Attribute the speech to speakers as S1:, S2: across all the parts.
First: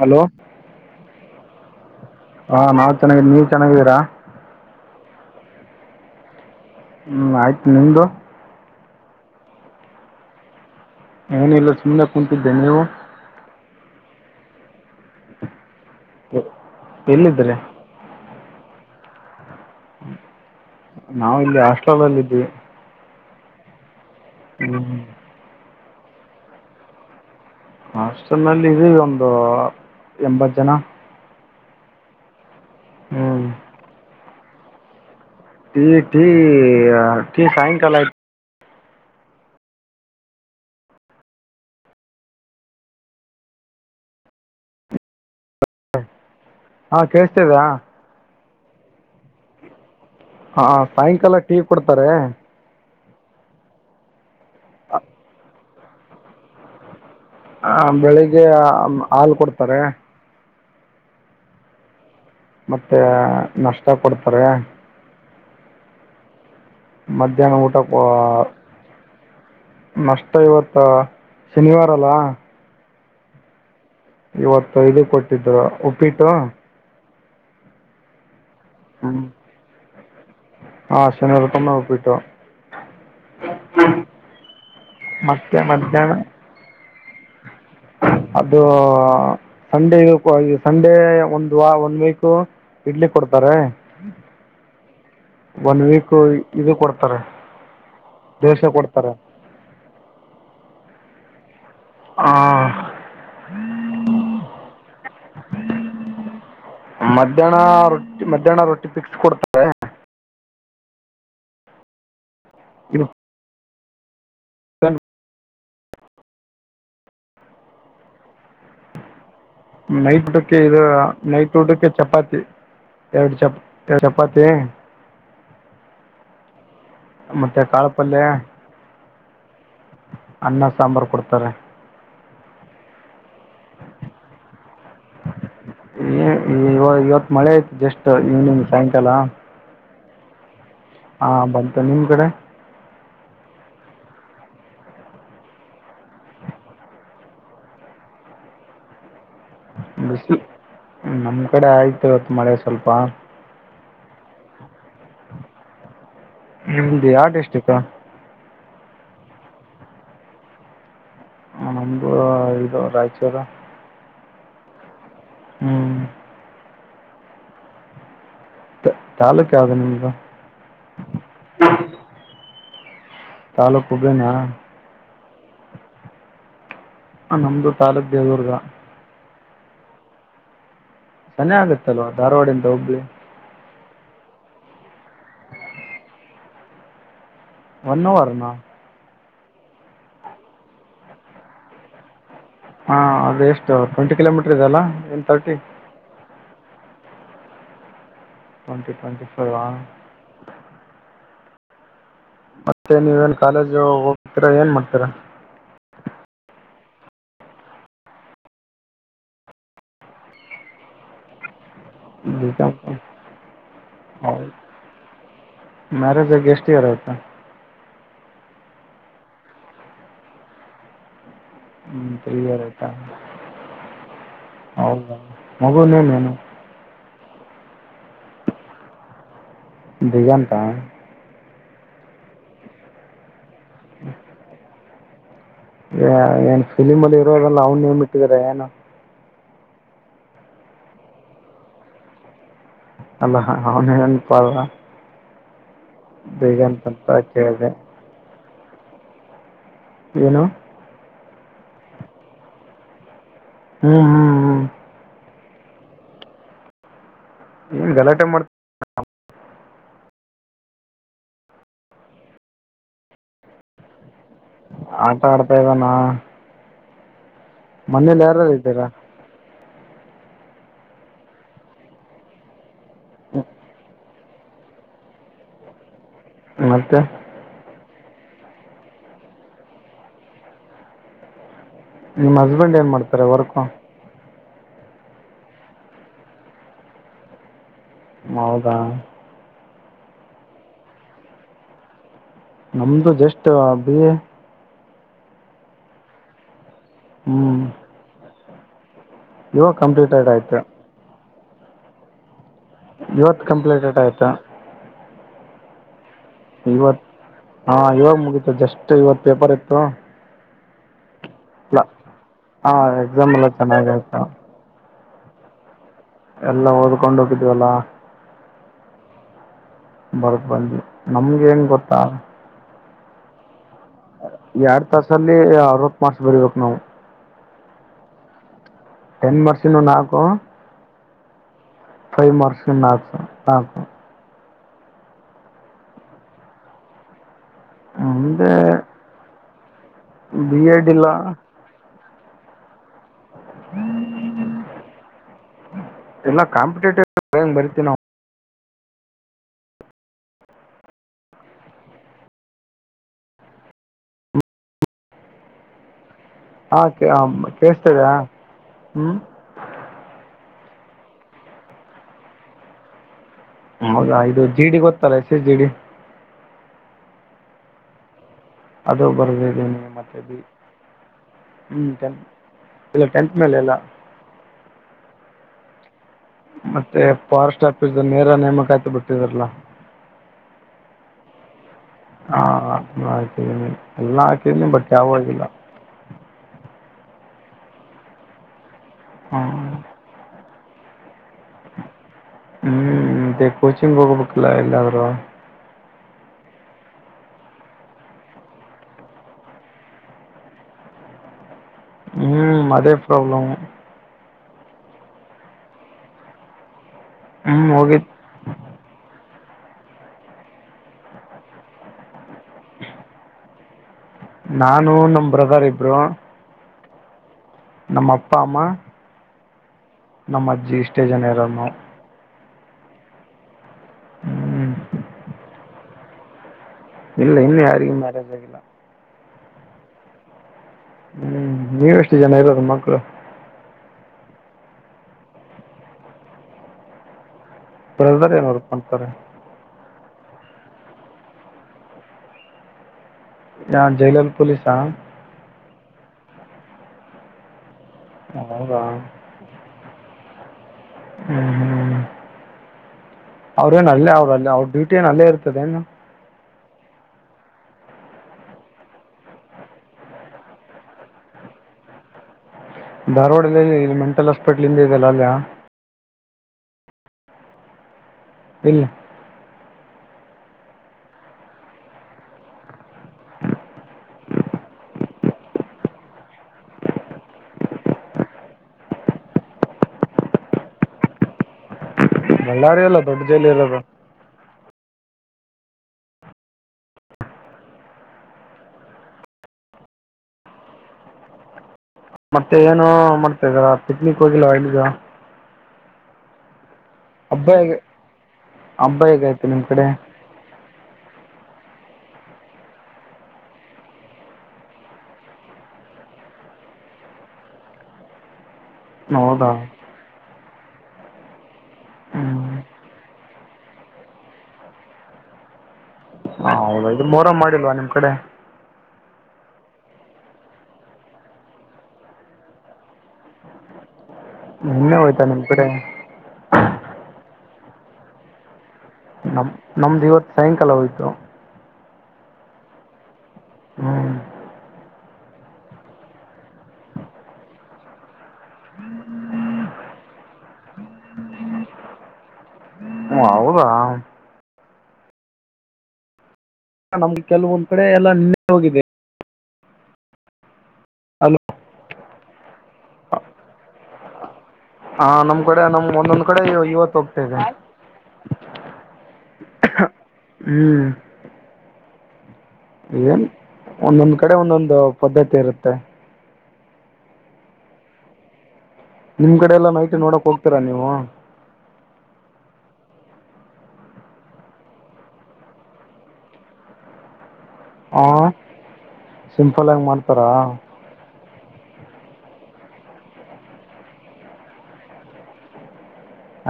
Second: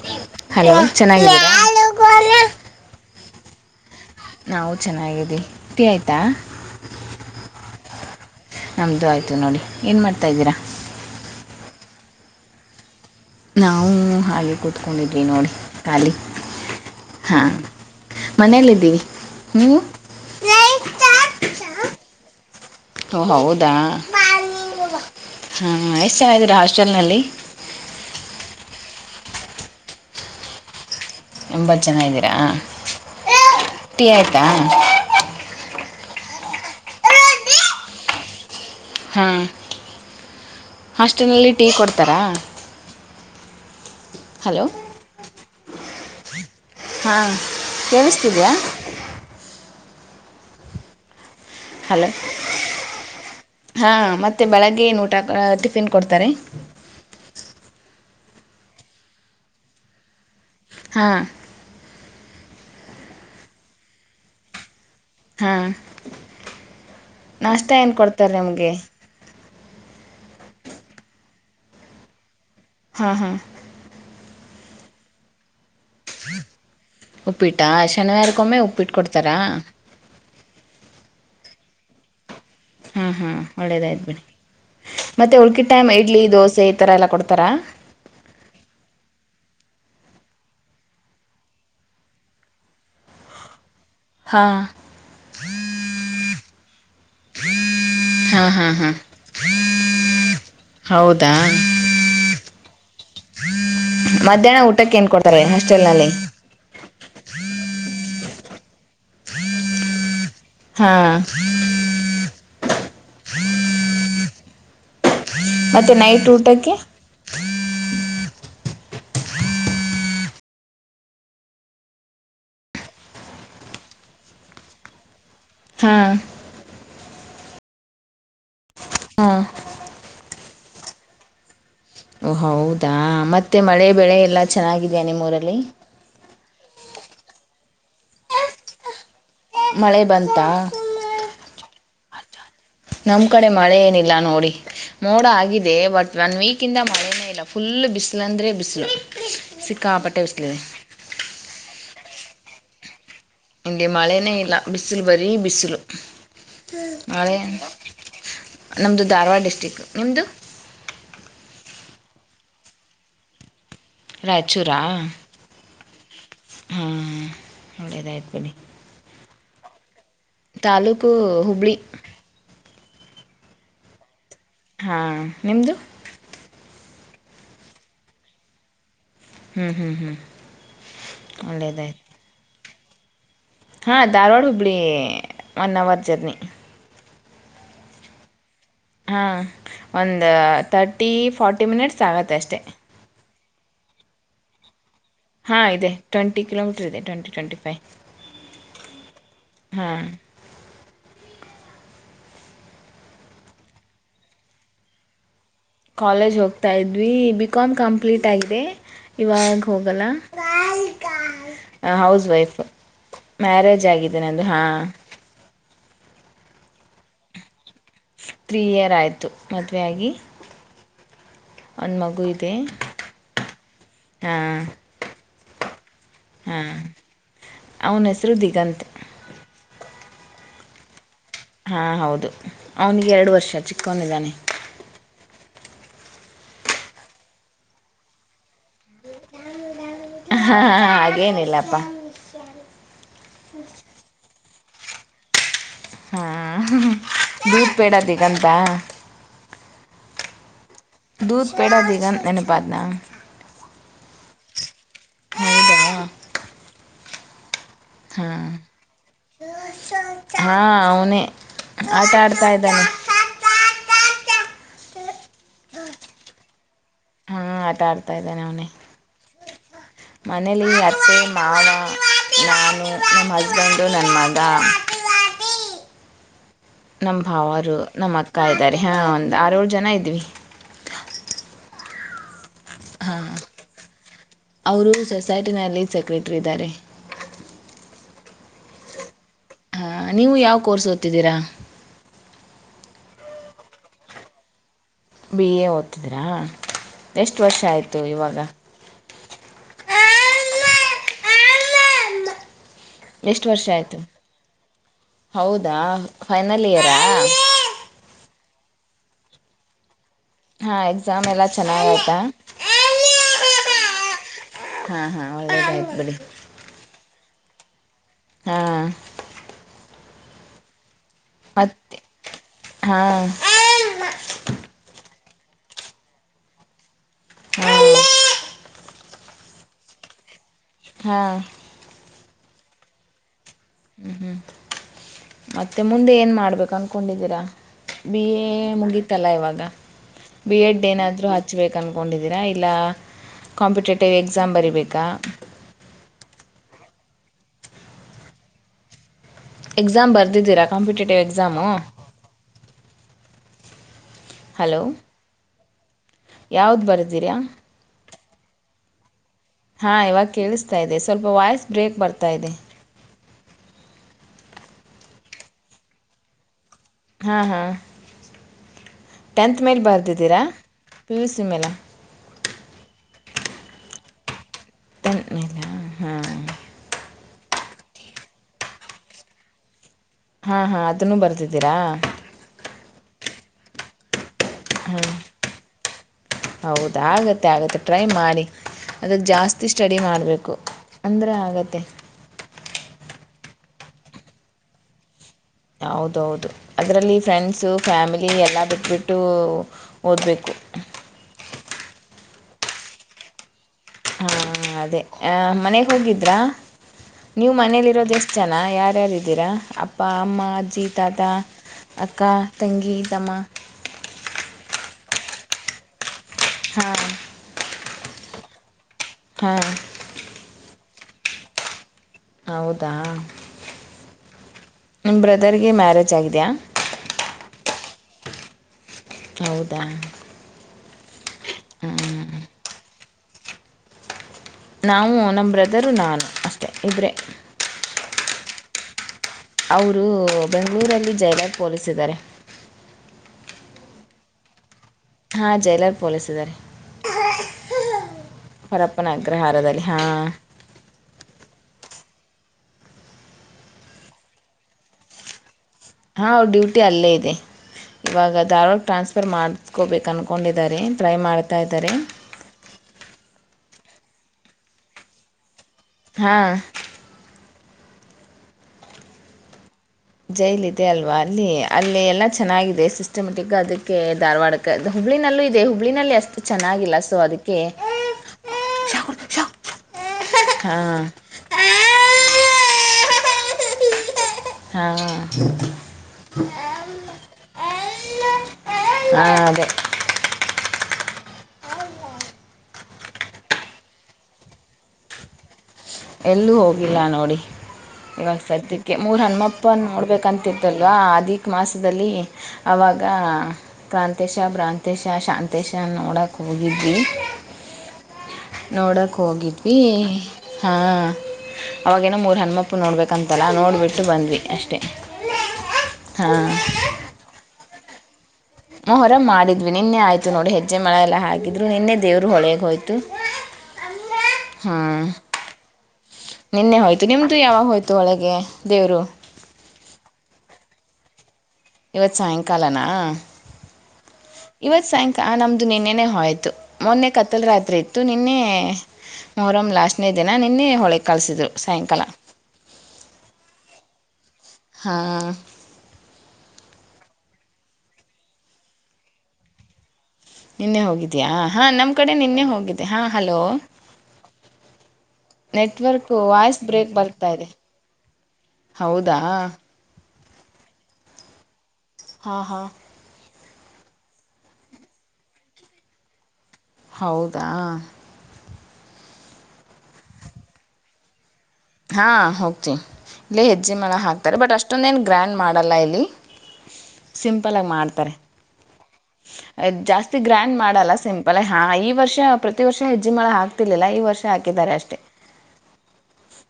S1: Hello
S2: hello ಚೆನ್ನಾಗಿದಿರಾ
S1: ಹಾ ನಾವ್ ಚನ್ನಾಗಿದ್ದೀವಿ ನೀವು ಚೆನ್ನಾಗಿದ್ದೀರಾ
S2: ನಾವು ಚೆನ್ನಾಗಿದ್ದೀವಿ ಟೀ ಆಯ್ತಾ
S1: ಹ್ಮ್ ಆಯ್ತು ನಿಮ್ದ
S2: ನಮ್ದು ಆಯ್ತು ನೋಡಿ ಏನ್ ಮಾಡ್ತಾ ಇದ್ದೀರಾ.
S1: ಏನಲ್ಲ ಸುಮ್ಮನೆ ಕುಂತಿದ್ದೇನೆ ನೀವು.
S2: ನಾವು ಹಾಗೆ ಕೂತ್ಕೊಂಡಿದ್ವಿ ನೋಡಿ ಖಾಲಿ
S1: ಎ-
S2: ಹಾ
S1: ಎಲ್ಲಿದ್ರಿ
S2: ಮನೇಲ್ಲ ಇದ್ದೀವಿ ನೀವು
S1: ನಾವ ಇಲ್ಲಿ ಹಾಸ್ಟ್ರಲ್ಲ್ಲ ಇದ್ವಿ
S2: ಒಹ್ ಹೌದಾ
S1: ಹ್ಮ್
S2: ಹಾ ಎಷ್ಟು ಜನ ಇದ್ದೀರಾ ಹಾಸ್ಟೆಲ್ನಲ್ಲಿ
S1: ಹಾಸ್ಟೆಲ್ಲ್ಲಿಒಂದ ಎಂಬತ್ ಜನ
S2: ತುಂಬ ಚನ್ನಾಗಿದ್ದೀರಾ
S1: ಹ್ಮ್
S2: ಟೀ ಆಯಿತಾ
S1: ಇಲ್ಲೇ ಟಿ ಸಾಯಂಕಾಲ ಆಯ್ತಾ
S2: ಹಾಂ ಹಾಸ್ಟೆಲ್ನಲ್ಲಿ ಟೀ ಕೊಡ್ತಾರಾ. ಹಲೋ [unintelligible] ಹಾ ಕೇಳಿಸ್ತಿದಯಾ.
S1: ಹಾ ಸಾಯಂಕಾಲ ಟಿ ಕೊಡ್ತಾರೆ
S2: ಹಲೋ ಹಾ ಮತ್ತೆ ಬೆಳಗ್ಗೆ ಏನ್ ಊಟ ಟಿಫಿನ್ ಕೊಡ್ತಾರೆ
S1: ಆ ಬೆಳಿಗ್ಗೆ ಆ ಹಾಲು ಕೊಡ್ತಾರೆ
S2: ಹಾ
S1: ಮತ್ತೆ ನಷ್ಟ ಕೊಡ್ತಾರೆ
S2: ಹಾ
S1: ಮಧ್ಯಾಹ್ನ
S2: ನಾಷ್ಟ
S1: ಊಟ
S2: ಏನ್ ಕೊಡ್ತಾರೆ ನಿಮ್ಗೆ
S1: ನಷ್ಟ ಇವತ್ತ ಶನಿವಾರಲ್ಲಾ
S2: ಹಾ ಹಾ
S1: ಇವತ್ತಐದು ಕೊಟ್ಟಿದ್ರ ಉಪ್ಪಿಟ್ಟು
S2: ಉಪ್ಪಿಟ್ಟಾ ಶನಿವಾರಕ್ಕೊಮ್ಮೆ ಉಪ್ಪಿಟ್ಟ ಕೊಡ್ತಾರಾ
S1: ಹಶನಿರತ್ತನ್ನ ನೋಪಿಟ್ಟೋ
S2: ಹಾ ಹಾ ಒಳ್ಳೇದಯ್ತ್ು ಬಿೇಡಿ ಮತ್ತೆ ಉಳ್ಕಿ ಟೈಮ್ ಇಡ್ಲಿ ದೋಸೆ ಈ ತರ ಎಲ್ಲ ಕೊಡ್ತಾರಾ
S1: ಅದು ಸಂಡೇ ಸಂಡೇ ಒಂದ್ ವ ಒಂದ ವೀಕ್ ಇಡ್ಲಿ ಕೊಡ್ತಾರೆ
S2: ಹಾ
S1: ಒನ್ ವೀಕ್ ಇದು ಕೊಡ್ತಾರೆ
S2: ಹಾ
S1: ದೋಸ
S2: ಹಾ ಹಾ
S1: ಕೊಡ್ತಾರೆ
S2: ಹೌದಾ
S1: ಆ
S2: ಮಧ್ಯಾಹ್ನ ಊಟಕ್ಕೆ ಏನ್ ಕೊಡ್ತಾರೆ ಹಾಸ್ಟೆಲ್ ನಲ್ಲಿ
S1: ಮಧ್ಯಾಹ್ನ ರೊಟ್ಟಿ ಮಧ್ಯಾಹ್ನ ರೊಟ್ಟಿ ಪಿಕ್ಸ್ ಕೊಡ್ತ
S2: ಹಾ
S1: ಇ
S2: ಮತ್ತೆ ನೈಟ್ ಊಟಕ್ಕೆ
S1: ನೈಟ್ ಊಟಕ್ಕೆ ಇದು ನೈಟ್ ಊಟಕ್ಕೆ ಚಪಾತಿ ಎರಡು ಚಪ ಎರಡು ಚಪಾತಿ
S2: ಹಾ
S1: ಮತ್ತೆ ಕಾಳಪಲ್ಯ
S2: ಹಾ
S1: ಅನ್ನ ಸಾಂಬಾರ್ು ಕೊಡ್ತಾರೆ
S2: ಓ ಹೌದಾ ಮತ್ತೆ ಮಳೆ ಬೆಳೆ ಎಲ್ಲ ಚೆನ್ನಾಗಿದೆಯಾ ನಿಮ್ಮೂಊರಲ್ಲಿ
S1: ಈ ಇವತ್ ಮಳೆ ಯತು ಜಸ್ಟ್ ಈವ್ನಿಂಗ್ ಸಾಯಂಕಾಲ
S2: ಮಳೆ ಬಂತಾ
S1: ಹಾ ಬಂತ ನಿಮ್ ಕಡೆ
S2: ನಮ್ ಕಡೆ ಮಳೆ ಏನಿಲ್ಲ ನೋಡಿ ಮೋಡ ಆಗಿದೆ ಬಟ್ ಒನ್ ವೀಕ್ ಇಂದ ಮಳೆನೇ ಇಲ್ಲ ಫುಲ್ ಬಿಸಿಲು ಅಂದ್ರೆ ಬಿಸಲು ಸಿಕ್ಕಾಪಟ್ಟೆ ಬಿಸಲಿದೆ
S1: ಹ್ಮ ನಮ್ ಕಡೆ ಆಯ್ತು ಇವತ್ತು ಮಳೆ ಸ್ವಲ್ಪ
S2: ಇಲ್ಲಿ ಮಳೆನೇ ಇಲ್ಲ ಬಿಸಿಲು ಬರೀ ಬಿಸಿಲು
S1: ನಿಮ್ಮದು ಯಾವ
S2: ಮಳೆ
S1: ಡಿಸ್ಟಿಕ್
S2: ನಮ್ದು ಧಾರವಾಡ ಡಿಸ್ಟ್ರಿಕ್ ನಿಮ್ದು
S1: ನಮ್ದು ಇದು ರಾಯಚೂರು
S2: ರಾಯಚೂರಾ
S1: ಹ್ಮ್
S2: ಹಾ ಒಳ್ಳೇದಾಯ್ತು ಬನ್ನಿ
S1: ತಾಾಲೂಕ ಅದು ನಿಮ್್ದ
S2: ತಾಲೂಕು ಹುಬ್ಳ್ಳಿ
S1: ತಾಾಲೂಕುಬನಾ
S2: ಹಾಂ ನಿಮದು
S1: ನಮ್ದು ತಾಲೂಕ್ ದೇವದುರ್ಗ.
S2: ಹ್ಮ್ ಹ್ಮ್ ಹ್ಮ್
S1: ಸನೆ ಆಗುತ್ತಲ್ವಾ ಧಾರವಾಡಿಂದ ಹುಬ್ಬಳ್ಳಿ.
S2: ಹಾಂ Dharwad Hubballi one hour journey
S1: one hour ನಾ.
S2: ಹಾಂ ಒಂದು ತರ್ಟಿ ಫಾರ್ಟಿ ಮಿನಿಟ್ಸ್ ಆಗುತ್ತೆ ಅಷ್ಟೇ.
S1: ಹಾ ಅದು ಎಷ್ಟು ಟ್ವೆಂಟಿ ಕಿಲೋಮೀಟರ್ ಇದೆ ಅಲ್ಲ.
S2: ಹಾ ಇದೇ ಟೆಂಟಿ ಕಿಲೋಮೀಟರ್ ಇದೆ twenty twenty five.
S1: Twenty twenty five.
S2: ಹಾಂ
S1: ಮತ್ತೆ ನೀವೇನ್ ಕಾಲೇಜ್ ಹೋಗ್ತೀರಾ ಏನ್ ಮಾಡ್ತೀರಾ.
S2: ಕಾಲೇಜ್ ಹೋಗ್ತಾ ಇದ್ವಿ ಬಿ ಕಾಮ್ ಕಂಪ್ಲೀಟ್ ಆಗಿದೆ. ಇವಾಗ ಹೋಗಲ್ಲ. House
S1: B
S2: wife
S1: com
S2: marriage ಆಗಿದೆ ನಂದು
S1: ಹೌದು
S2: ಹಾ.
S1: ಮ್ಯಾರೇಜ್ ಆಗಿ ಎಸ್ಟ್ ಇಯರ್ ಆಯ್ತು.
S2: ತ್ರೀ ಇಯರ್ ಆಯಿತು ಮದುವೆಯಾಗಿ. ಒಂದು
S1: ಹ್ಮ್
S2: ಮಗು
S1: ತ್ರಿ
S2: ಇದೆ
S1: ಇಯರ್ ಆಯ್ತಾ
S2: ಹಾಂ
S1: ಹೌದ ಮಗು ನೇಮ್ ಏನು.
S2: ಹಾಂ ಅವನ ಹೆಸರು ದಿಗಂತ.
S1: ದಿಗಂತಾ.
S2: ಹಾ ಹೌದು ಅವನಿಗೆ ಎರಡು ವರ್ಷ ಚಿಕ್ಕವನು ಇದಾನೆ.
S1: ಏನ್ ಫಿಲಿಮ ಅಲ್ಲಿ ಇರೋರೆಲ್ಲ ಅವ್ನು ನೇಮ್ ಇಟ್ಟಿದೀರ ಏನು
S2: ಹಾ ಹ ಹಾಗೇನಿಲ್ಲಪ್ಪಾ.
S1: ಅಲ್ಲ ಅವನೇ ನೆನಪು ಆದಾ.
S2: ಹ್ಮ್
S1: ಅಂತ
S2: ಹೂ
S1: ಕೇಳಿದೆ
S2: ದೂದಪೇಡ ದಿಗಂತ್.
S1: ಏನು
S2: ದೂದಪೇಡ ದಿಗಂತ ನೆನಪಾದನಾ.
S1: ಹ್ಮ ಹ್ಮ
S2: ಹೌದಾ.
S1: ಏನು ಗಲಾಟೆ
S2: ಹಾ
S1: ಮಾಡ್ತ
S2: ಹಾ ಅವನೇ ಆಟ ಆಡ್ತಾ ಇದ್ದಾನೆ.
S1: ಆಟ ಆಡ್ತಾ ಇದ್ದಾನಾ.
S2: ಹಾ ಆ
S1: ಮನೇಲಿ ಯಾರಾರು ಇದ್ದೀರಾ.
S2: ಮನೇಲಿ ಅತ್ತೆ ಮಾವ ನಾನು ನಮ್ಮ ಹಸ್ಬೆಂಡು ನನ್ನ ಮಗ.
S1: ಮತ್ತೆ
S2: ನಮ ಭಾವಾರು ನಮ್ಮ್ ಅಕ್ಕ ಇದ್ದಾರೆ ಹಾ ಒಂದ್ ಆರು ಏಳು ಜನ ಇದ್ವಿ.
S1: ನಿಮ್ಮ ಹಸ್ಬೆಂಡ್ ಏನ್ ಮಾಡ್ತಾರೆ ವರ್ಕ್.
S2: ಅವರು ಸೊಸೈಟಿನಲ್ಲಿ ಸೆಕ್ರೆಟರಿ ಇದ್ದಾರೆ.
S1: ಹೌದಾ.
S2: ಹ ನೀವು ಯಾವ ಕೋರ್ಸ್ ಓದ್ತಿದ್ದೀರಾ.
S1: ನಮದುು just a B A.
S2: B A ಓದ್ತಿದ್ರಾ ಎಷ್ಟು
S1: ಹ್ಞೂ
S2: ವರ್ಷ ಆಯಿತು ಇವಾಗ.
S1: ಇವಾಗ ಕಂಪ್ಲೀಟ್ಟೆಡ್ ಆಯಿತು. ಇವತ್ತು
S2: ಎಷ್ಟು ವರ್ಷ ಆಯ್ತು
S1: ಕಂಪ್ಲೀಟೆಡ್ ಆಯಿತಾ
S2: ಹೌದಾ ಫೈನಲ್ ಇಯರಾ?
S1: ಇವತ್ತು ಹಾ ಇವಾಗ ಮುಗೀತ ಜಸ್ಟ್ ಇವತ್ತು ಪೇಪರ್ ಇತ್ತು.
S2: ಹಾಂ ಎಕ್ಸಾಮ್ ಎಲ್ಲ
S1: ಇಲ್ಲ
S2: ಚೆನ್ನಾಗ ಆಯತಾ?
S1: ಹಾ ಎಕ್ಸಾಮ್ ಎಲ್ಲಾ ಚೆನ್ನಾಗ ಆಯ್ತು.
S2: ಹಾ ಹಾ ಒಳ್ಳೆಯದು ಆಯ್ತ್ ಬಿಡಿ.
S1: ಎಲ್ಲ ಓದ್ಕೊಂಡು ಹೋಗಿದ್ವಲ್ಲ
S2: ಹಾ
S1: ಬರ್ದ ಬಂದಿ ನಮ್ಗೆ ಹೆಂಗ ಗೊತ್ತಾ
S2: ಹಾ
S1: ಎರಡ್ ತಾಸಲ್ಲಿ ಅರವತ್ತು ಮಾಸ ಬರಬೇಕು ನಾವು
S2: ಹ್ಮದು
S1: ಟೆನ್ ಮರ್ಸಿನ ನಾಲ್ಕು
S2: ಹಾ
S1: ೈ ವರ್ಷ ನಾಚ ನಾ
S2: ಹ್ಮ್ ಹ್ಮ್ ಮತ್ತೆ ಮುಂದೆ ಏನ್ ಮಾಡ್ಬೇಕು ಅನ್ಕೊಂಡಿದ್ದೀರಾ ಬಿ
S1: ಮುಂದೆ
S2: ಎ ಮುಗಿತಲ್ಲ ಇವಾಗ ಬಿ ಎಡ್ ಏನಾದ್ೂ ಹತ್ತು ಹಚ್ಬೇಕು ಅಂದ್ಕೊಂಡಿದ್ದೀರಾ ಇಲ್ಲ ಕಾಂಪಿಟೇಟಿವ್ ಎಕ್ಸಾಮ್ ಬರಿೀಬೇಕಾ
S1: ಎಲ್ಲ ಕಾಂಪಿಟೇಟಿವ್್ ಬರಿತೀ ನಾವು
S2: ಎಕ್ಸಾಮ್ ಬರೆದಿದ್ದೀರಾಂಿಟೇಟಿವ್ಕ್ಸಾಮು ಹಲೋ
S1: ಹಾ
S2: ಯಾವ್ದು ಬರೆದಿರಾ
S1: ಕೇೇಳಸ್ತದೆ ಹ್ಮ
S2: ಹಾಂ ಇವಾಗ ಕೇಳಿಸ್ತಾ ಇದೆ ಸ್ವಲ್ಪ ವಾಯ್ಸ್ ಬ್ರೇಕ್ ಬರ್ತಾ ಇದೆ
S1: ಹೌದಾ ಇದು ಜಿಡಿ ಗೊತ್ತಲ್ಲ ಎಸ ಜಿಡಿ
S2: ಹಾ ಹಾ
S1: ಅದು
S2: ಟೆಂತ್
S1: ಬರೆದಿದ್ದೀನಿ
S2: ಮೇಲೆ
S1: ಮತ್ತುೆ ಬಿ
S2: ಬರ್ದಿದ್ದೀರಾ ಪಿ ಯು ಸಿ ಮೇಲಾ
S1: ಹಞ ಇಲ್ಲ ಟೆಂತ್ ಮೇಲೆ ಎಲ್ಲ
S2: ಮೇಲೆ ಹ್ಮ್
S1: ಮತ್ತೆ ಫಾರೆಸ್ಟ್ ಆಫೀಸ್ ನೇರ ನೇಮಕ ಆ್ತು ಬಿಟ್ಟಿದಾರಲ್ಲ
S2: ಹಾ ಹಾ ಅದನ್ನು ಬರ್ದಿದ್ದೀರಾ
S1: ಹಾ ಅದ ಹಾಕಿದೀನಿ ಎಲ್ಲಾ ಹಾಕಿದೀನಿ ಬಟ್ ಯಾವ ಆಗಿಲ್ಲ
S2: ಹೌದ ಆಗತ್ತೆ ಆಗತ್ತೆ ಟ್ರೈ ಮಾಡಿ ಅದ ಜಾಸ್ತಿ
S1: ಹ್ಮ್
S2: ಸ್ಟಡಿ ಮಾಡ್ಬೇಕು ಅಂದ್ರೆ ಅಗತ್ತೆ
S1: ಹ್ಮ್ ಮತ್ತೆ ಕೋಚಿಂಗ್ ಹೋಗ್ಬೇಕಲ್ಲ ಎಲ್ಲಾದ್ೂ
S2: ಹೌದೌದು ಅದರಲ್ಲಿ ಫ್ರೆಂಡ್ಸು ಫ್ಯಾಮಿಲಿ ಎಲ್ಲ ಬಿಟ್ಬಿಟ್ಟು ಓದ್ಬೇಕು
S1: ಹ್ಮ್ ಅದೇ ಪ್ರಾಬ್ಲಮ್
S2: ಹಾ ಅದೇ ಮನೆಗೆ ಹೋಗಿದ್ರಾ ನೀವು
S1: ಹ್ಮ್ ಹೋಗಿದ್
S2: ಮನೇಲಿರೋದ ಎಷ್ಟ ಚನ ಯಾರ್ಯಾರಿದ್ದೀರಾ ಅಪ್ಪ ಅಮ್ಮ ಅಜ್ಜಿ ತಾತಾ ಅಕ್ಕ ತಂಗಿ ತಮ್ಮಾಕ
S1: ನಾನು ನಮ ಬ್ರದರ್ ಇಬ್ರು
S2: ಹಾ
S1: ನಮ್ಮ ಅಪ್ಪಾ ಅಮ್ಮ
S2: ಹಾ
S1: ನಮ್ಮ ಅಜ್ಜಿ ಇಷ್ಟೇ ಜನ ಇರೋದು ನಾವು
S2: ಹೌದಾ
S1: ಹ್ಮ್
S2: ನಿಮ ಬ್ರದರ್ಗೆ ಮ್ಯಾರೇಜ್ ಆಗಿದ್ಯಾ
S1: ಇಲ್ಲ ಇನ್ನು ಯಾರಿಗ ಮ್ಯಾರೇಜ್ ಆಗಿಲ್ಲ
S2: ಹೌದಾ
S1: ಹ್ಞೂ ನೀವೆ ಎಷ್ಟು
S2: ಹ್ಮ್.
S1: ಜನ ಇರೋದು ಮಕ್ಕಳು
S2: ನಾವು ನಮ್ಮ ಬ್ರದರು ನಾನು ಅಷ್ಟೇ ಇಬರೆ
S1: [unintelligible]
S2: ಅವರು ಬೆಂಗಳೂರಲ್ಲಿ ಜೈಲರ್ ಪೊಲೀಸ್ ಇದ್ದಾರೆ.
S1: ಹಾ ಜೈಲಲ್ ಪೊಲೀಸಾ?
S2: ಹಾ ಜೈಲಲ್ ಪೋಲೀಸ್ ಇದ್ದಾರೀ
S1: ಹೌದಾ
S2: ಪರಪ್ಪನ ಅಗ್ರ ಅಗ್ರಹಾರದಲೀ ಹಾ
S1: ಹ್ಮ್ ಹ್ಮ್ ಅವ್ರೇನು ಅಲ್ಲೇ ಅವ್ರಲ್ಲೇ ಅವ್ರ ಡ್ಯೂಟಿನು ಅಲ್ಲೇ ಇರ್ತದೇನು?
S2: ಹಾ ಅವ್ರ ಡ್ಯೂಟಿ ಅಲ್ಲೇ ಇದೆ. ಇವಾಗ ಧಾರವಾಡಗ್ ಟ್ರಾನ್ಸ್ ಫರ್ ಮಾಡ್ಸ್ಕೊಬೇಕು ಅನ್ಕೊಂಡ್ ಇದ್ದಾರೆ ಟ್ರೈ ಮಾಡ್ತಾ ಇದಾರೆ.
S1: ಧಾರವಾಡಲ್ಲಿ ಮೆಂಟಲ್ ಹಾಸ್ಪಿಟಲ್ ಹಿಂದೆ ಇದೆಲ್ಲ ಅಲ್ಲಾ?
S2: ಹಾ.
S1: [unintelligible]
S2: ಜೈಲ್ ಇದೆ ಅಲ್ವಾ ಅಲ್ಲಿ ಅಲ್ಲಿ ಎಲ್ಲ ಚೆನ್ನಾಗಿದೆ ಸಿಸ್ಟಮೆಟಿಕ್ ಅದಕ್ಕೆ ಧಾರವಾಡಕ್ಕೆ ಹುಬ್ಳಿನಲ್ಲೂ ಇದೆ ಹುಬ್ಬಳಿನಲ್ಲಿ ಅಷ್ಟು ಚೆನ್ನಾಗಿಲ್ಲ ಸೊ ಅದಕ್ಕೆ ಹಾ
S1: ಬಳ್ಳಾರಿಯಲ್ಲಿ ದೊಡ್ಡ್ ಜೈಲ್ ಇರೋದು.
S2: ಹಾ ಹ ಅದೇ
S1: ಮತ್ತೆ ಏನು ಮಾಡ್ತಾ ಇದರಾ ಪಿಕ್ನಿಕ್ ಹೋಗಿಲ್ವ ಎಲ್ಲಿಗು?
S2: ಎಲ್ಲೂ ಹೋಗಿಲ್ಲ ನೋಡಿ
S1: ಹಬ್ಬ ಹೇಗೆ
S2: ಇವಾಗ ಸದ್ಯಕ್ಕೆ
S1: ಹಬ್ಬ
S2: ಮೂರು
S1: ಹೇಗಾಯ್ತು ನಿಮ್ಮ
S2: ಹನ್ಮಪ್ಪನ್
S1: ಕಡೆ
S2: ನೋಡ್ಬೇಕಂತಿ ತ್ತಲ್ವಾ ಆದಿಕ್ ಮಾಸದಲ್ಲಿ ಅವಾಗ ಕ್ರಾಂತೇಶ, ಭ್ರಾಂತೇಶ, ಶಾಂತೇಶ ನೋಡಕ್ ಹೋಗಿದ್ವಿ.
S1: ಹ
S2: ನೋಡಕ್ ಹೋಗಿದ್ವಿ ಹಾ ಅವಾಗೇನೋ ಮೂರ್
S1: ಹ್ಮ್
S2: ಹನ್ಮಪ್ಪುನ್ ನೋಡ್ಬೇಕಂ ತಲ್ಲ ನೋಡಿಬಿಟ್ಟು ಬಂದ್ವಿ ಅಷ್ಟೇ. ಹಾ
S1: ಹ ಇದು ಮೋರಂ ಮಾಡಿಲ್ವಾ ನಿಮ್ ಕಡೆ?
S2: ಮೊಹರಂ ಮಾಡಿದ್ವಿ, ನಿನ್ನೆ ಆಯ್ತು ನೋಡಿ ಹೆಜ್ಜೆ ಮಳೆ ಎಲ್ಲ ಹಾಕಿದ್ರು ನಿನ್ನೆ ದೇವ್ರು ಹೊಳೇಗೆ ಹೋಯ್ತು.
S1: ನಿನ್ನೆ
S2: ಹ್ಮ್
S1: ಹೋಯ್ತಾ ನಿಮ್ಮ ಕಡೆ
S2: ನಿನ್ನೆ ಹೋಯ್ತು ನಿಮ್ದು ಯಾವಾಗ ಹೋಯ್ತು ಒಳಗೆ ದೇವ್ರು.
S1: ನಮ್ ನಮ್ದ್ ಇವತ್ತು ಸಾಯಂಕಾಲ ಹೋಯ್ತು.
S2: ಇವತ್ತ್ ಸಾಯಂಕಾಲನಾ?
S1: ಹ್ಮ್
S2: ಇವತ್ತು ಸಾಯಂಕಾ ನಮ್ಮದು ನಿನ್ನೆನ ಹೋಯ್ತು ಮೊನ್ನೆ ಕತ್ತಲ ರಾತ್ರಿ ಇತ್ತು ನಿನ್ನೆ ಮೊಹ್ರಂ ಲಾಸ್ಟ್ನೇ ದಿನ ನಿನ್ನೆ ಹೊಳೆಗ್ ಕಳಸಿದ್ರು ಸಾಯಂಕಾಲ.
S1: ಓ ಹೌದಾ?
S2: ಹಾಂ
S1: ನಮ್ಗೆ ಕೆಲವೊಂದ್ ಕಡೆ ಎಲ್ಲ ನಿನ್ನೆ ಹೋಗಿದೆ.
S2: ನಿನ್ನೆ ಹೋಗಿದ್ದೀಯಾ
S1: ಅಲ್ವಾ
S2: ಹಾ ನಮ್ಮ್ ಕಡೆ ನಿನ್ನೆ ಹೋಗಿದ್ದೆ ಹಾ ಹಲೋ.
S1: ಹಾ ನಮ್ ಕಡೆ ನಮ್
S2: ನೆಟ್ವರ್ಕು
S1: ಒಂದೊಂದ್ ಕಡೆ
S2: ವಾಯ್ಸ್
S1: ಇವ-
S2: ಬ್ರೇಕ್
S1: ಇವತ್ತು ಹೋಗ್ತಾ
S2: ಬರ್ತಾ ಇದೆ. ಹೌದಾ?
S1: ಹ್ಮ್
S2: ಹಾ ಹಾ
S1: ಏನ್ ಒಂದೊಂದ್ ಕಡೆ ಒಂದೊಂದು ಪದ್ಧತಿ ಇರುತ್ತೆ.
S2: ಹೌದಾ?
S1: ನಿಮ್ ಕಡೆ ಎಲ್ಲ ನೈಟ್ ನೋಡಕ್ ಹೋಗ್ತೀರ ನೀವು?
S2: ಹಾ ಹೋಗ್ತಿನೀ ಇಲ್ಲ ಹೆಜ್ಜೆ ಮಳ ಹಾಕ್ತಾರೆ ಬಟ್ ಅಷ್ಟೊಂದ್ ಏನು ಗ್ರ್ಯಾಂಡ್ ಮಾಡಲ್ಲ ಇಲ್ಲಿ.
S1: [unintelligible]
S2: ಸಿಂಪಲ್ ಆಗಿ
S1: ಆ
S2: ಮಾಡ್ತಾರೆ
S1: ಸಿಂಪಲ್ ಆಗಿ
S2: ಜಾಸ್ತಿ
S1: ಮಾಡ್ತಾರಾ
S2: ಗ್ರ್ಯಾಂಡ್ ಮಾಡಲ್ಲ ಸಿಂ ಬಲ್ಲ ಹಾ ಈ ವರ್ಷ ಪ್ರತಿ ವರ್ಷ ಹೆಜ್ಜೆ ಮಳ ಹಾಕ್ತಿರ್ಲಿಲ್ಲ ಈ ವರ್ಷ ಹಾಕಿದ್ದಾರೆ ಅಷ್ಟೇ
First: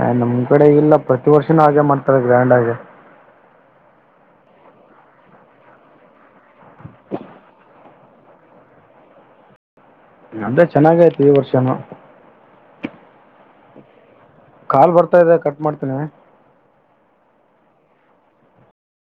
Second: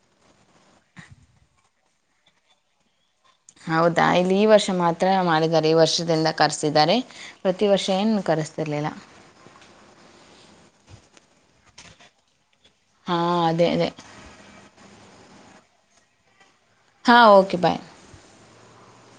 S1: ಆ್ ನಮ್ ಕಡೆ ಈ ಇಲ್ಲ ಪ್ರತಿ ವರ್ಷನೂ ಹಾಗೆ ಮಾಡ್ತಾರೆ ಗ್ರ್ಯಾಂಡ್ ಹಾಗೆ
S2: ಹೌದಾ ಇಲ್ಲಿ ಈ ವರ್ಷ ಮಾತ್ರ ಮಾಡಿದ್ದಾರೆ ಈ ವರ್ಷದಿಂದ ಕರೆಸಿದ್ದಾರೆ ಪ್ರತಿ ವರ್ಷ ಏನ್ ಕರೆಸ್ತಿರ್ಲಿಲ್ಲ
S1: ಅದ್ರೆ ಚೆನ್ನಾಗಯ್ತ್ ಈ ವರ್ಷನ
S2: ಹಾ ಅದೇ ಅದೇ
S1: ಕಾಲ್ ಬರ್ತಾ ಇದೆ ಕಟ್ ಮಾಡ್ತೀನಿ
S2: ಹಾಂ ಓಕೆ ಬಾಯ್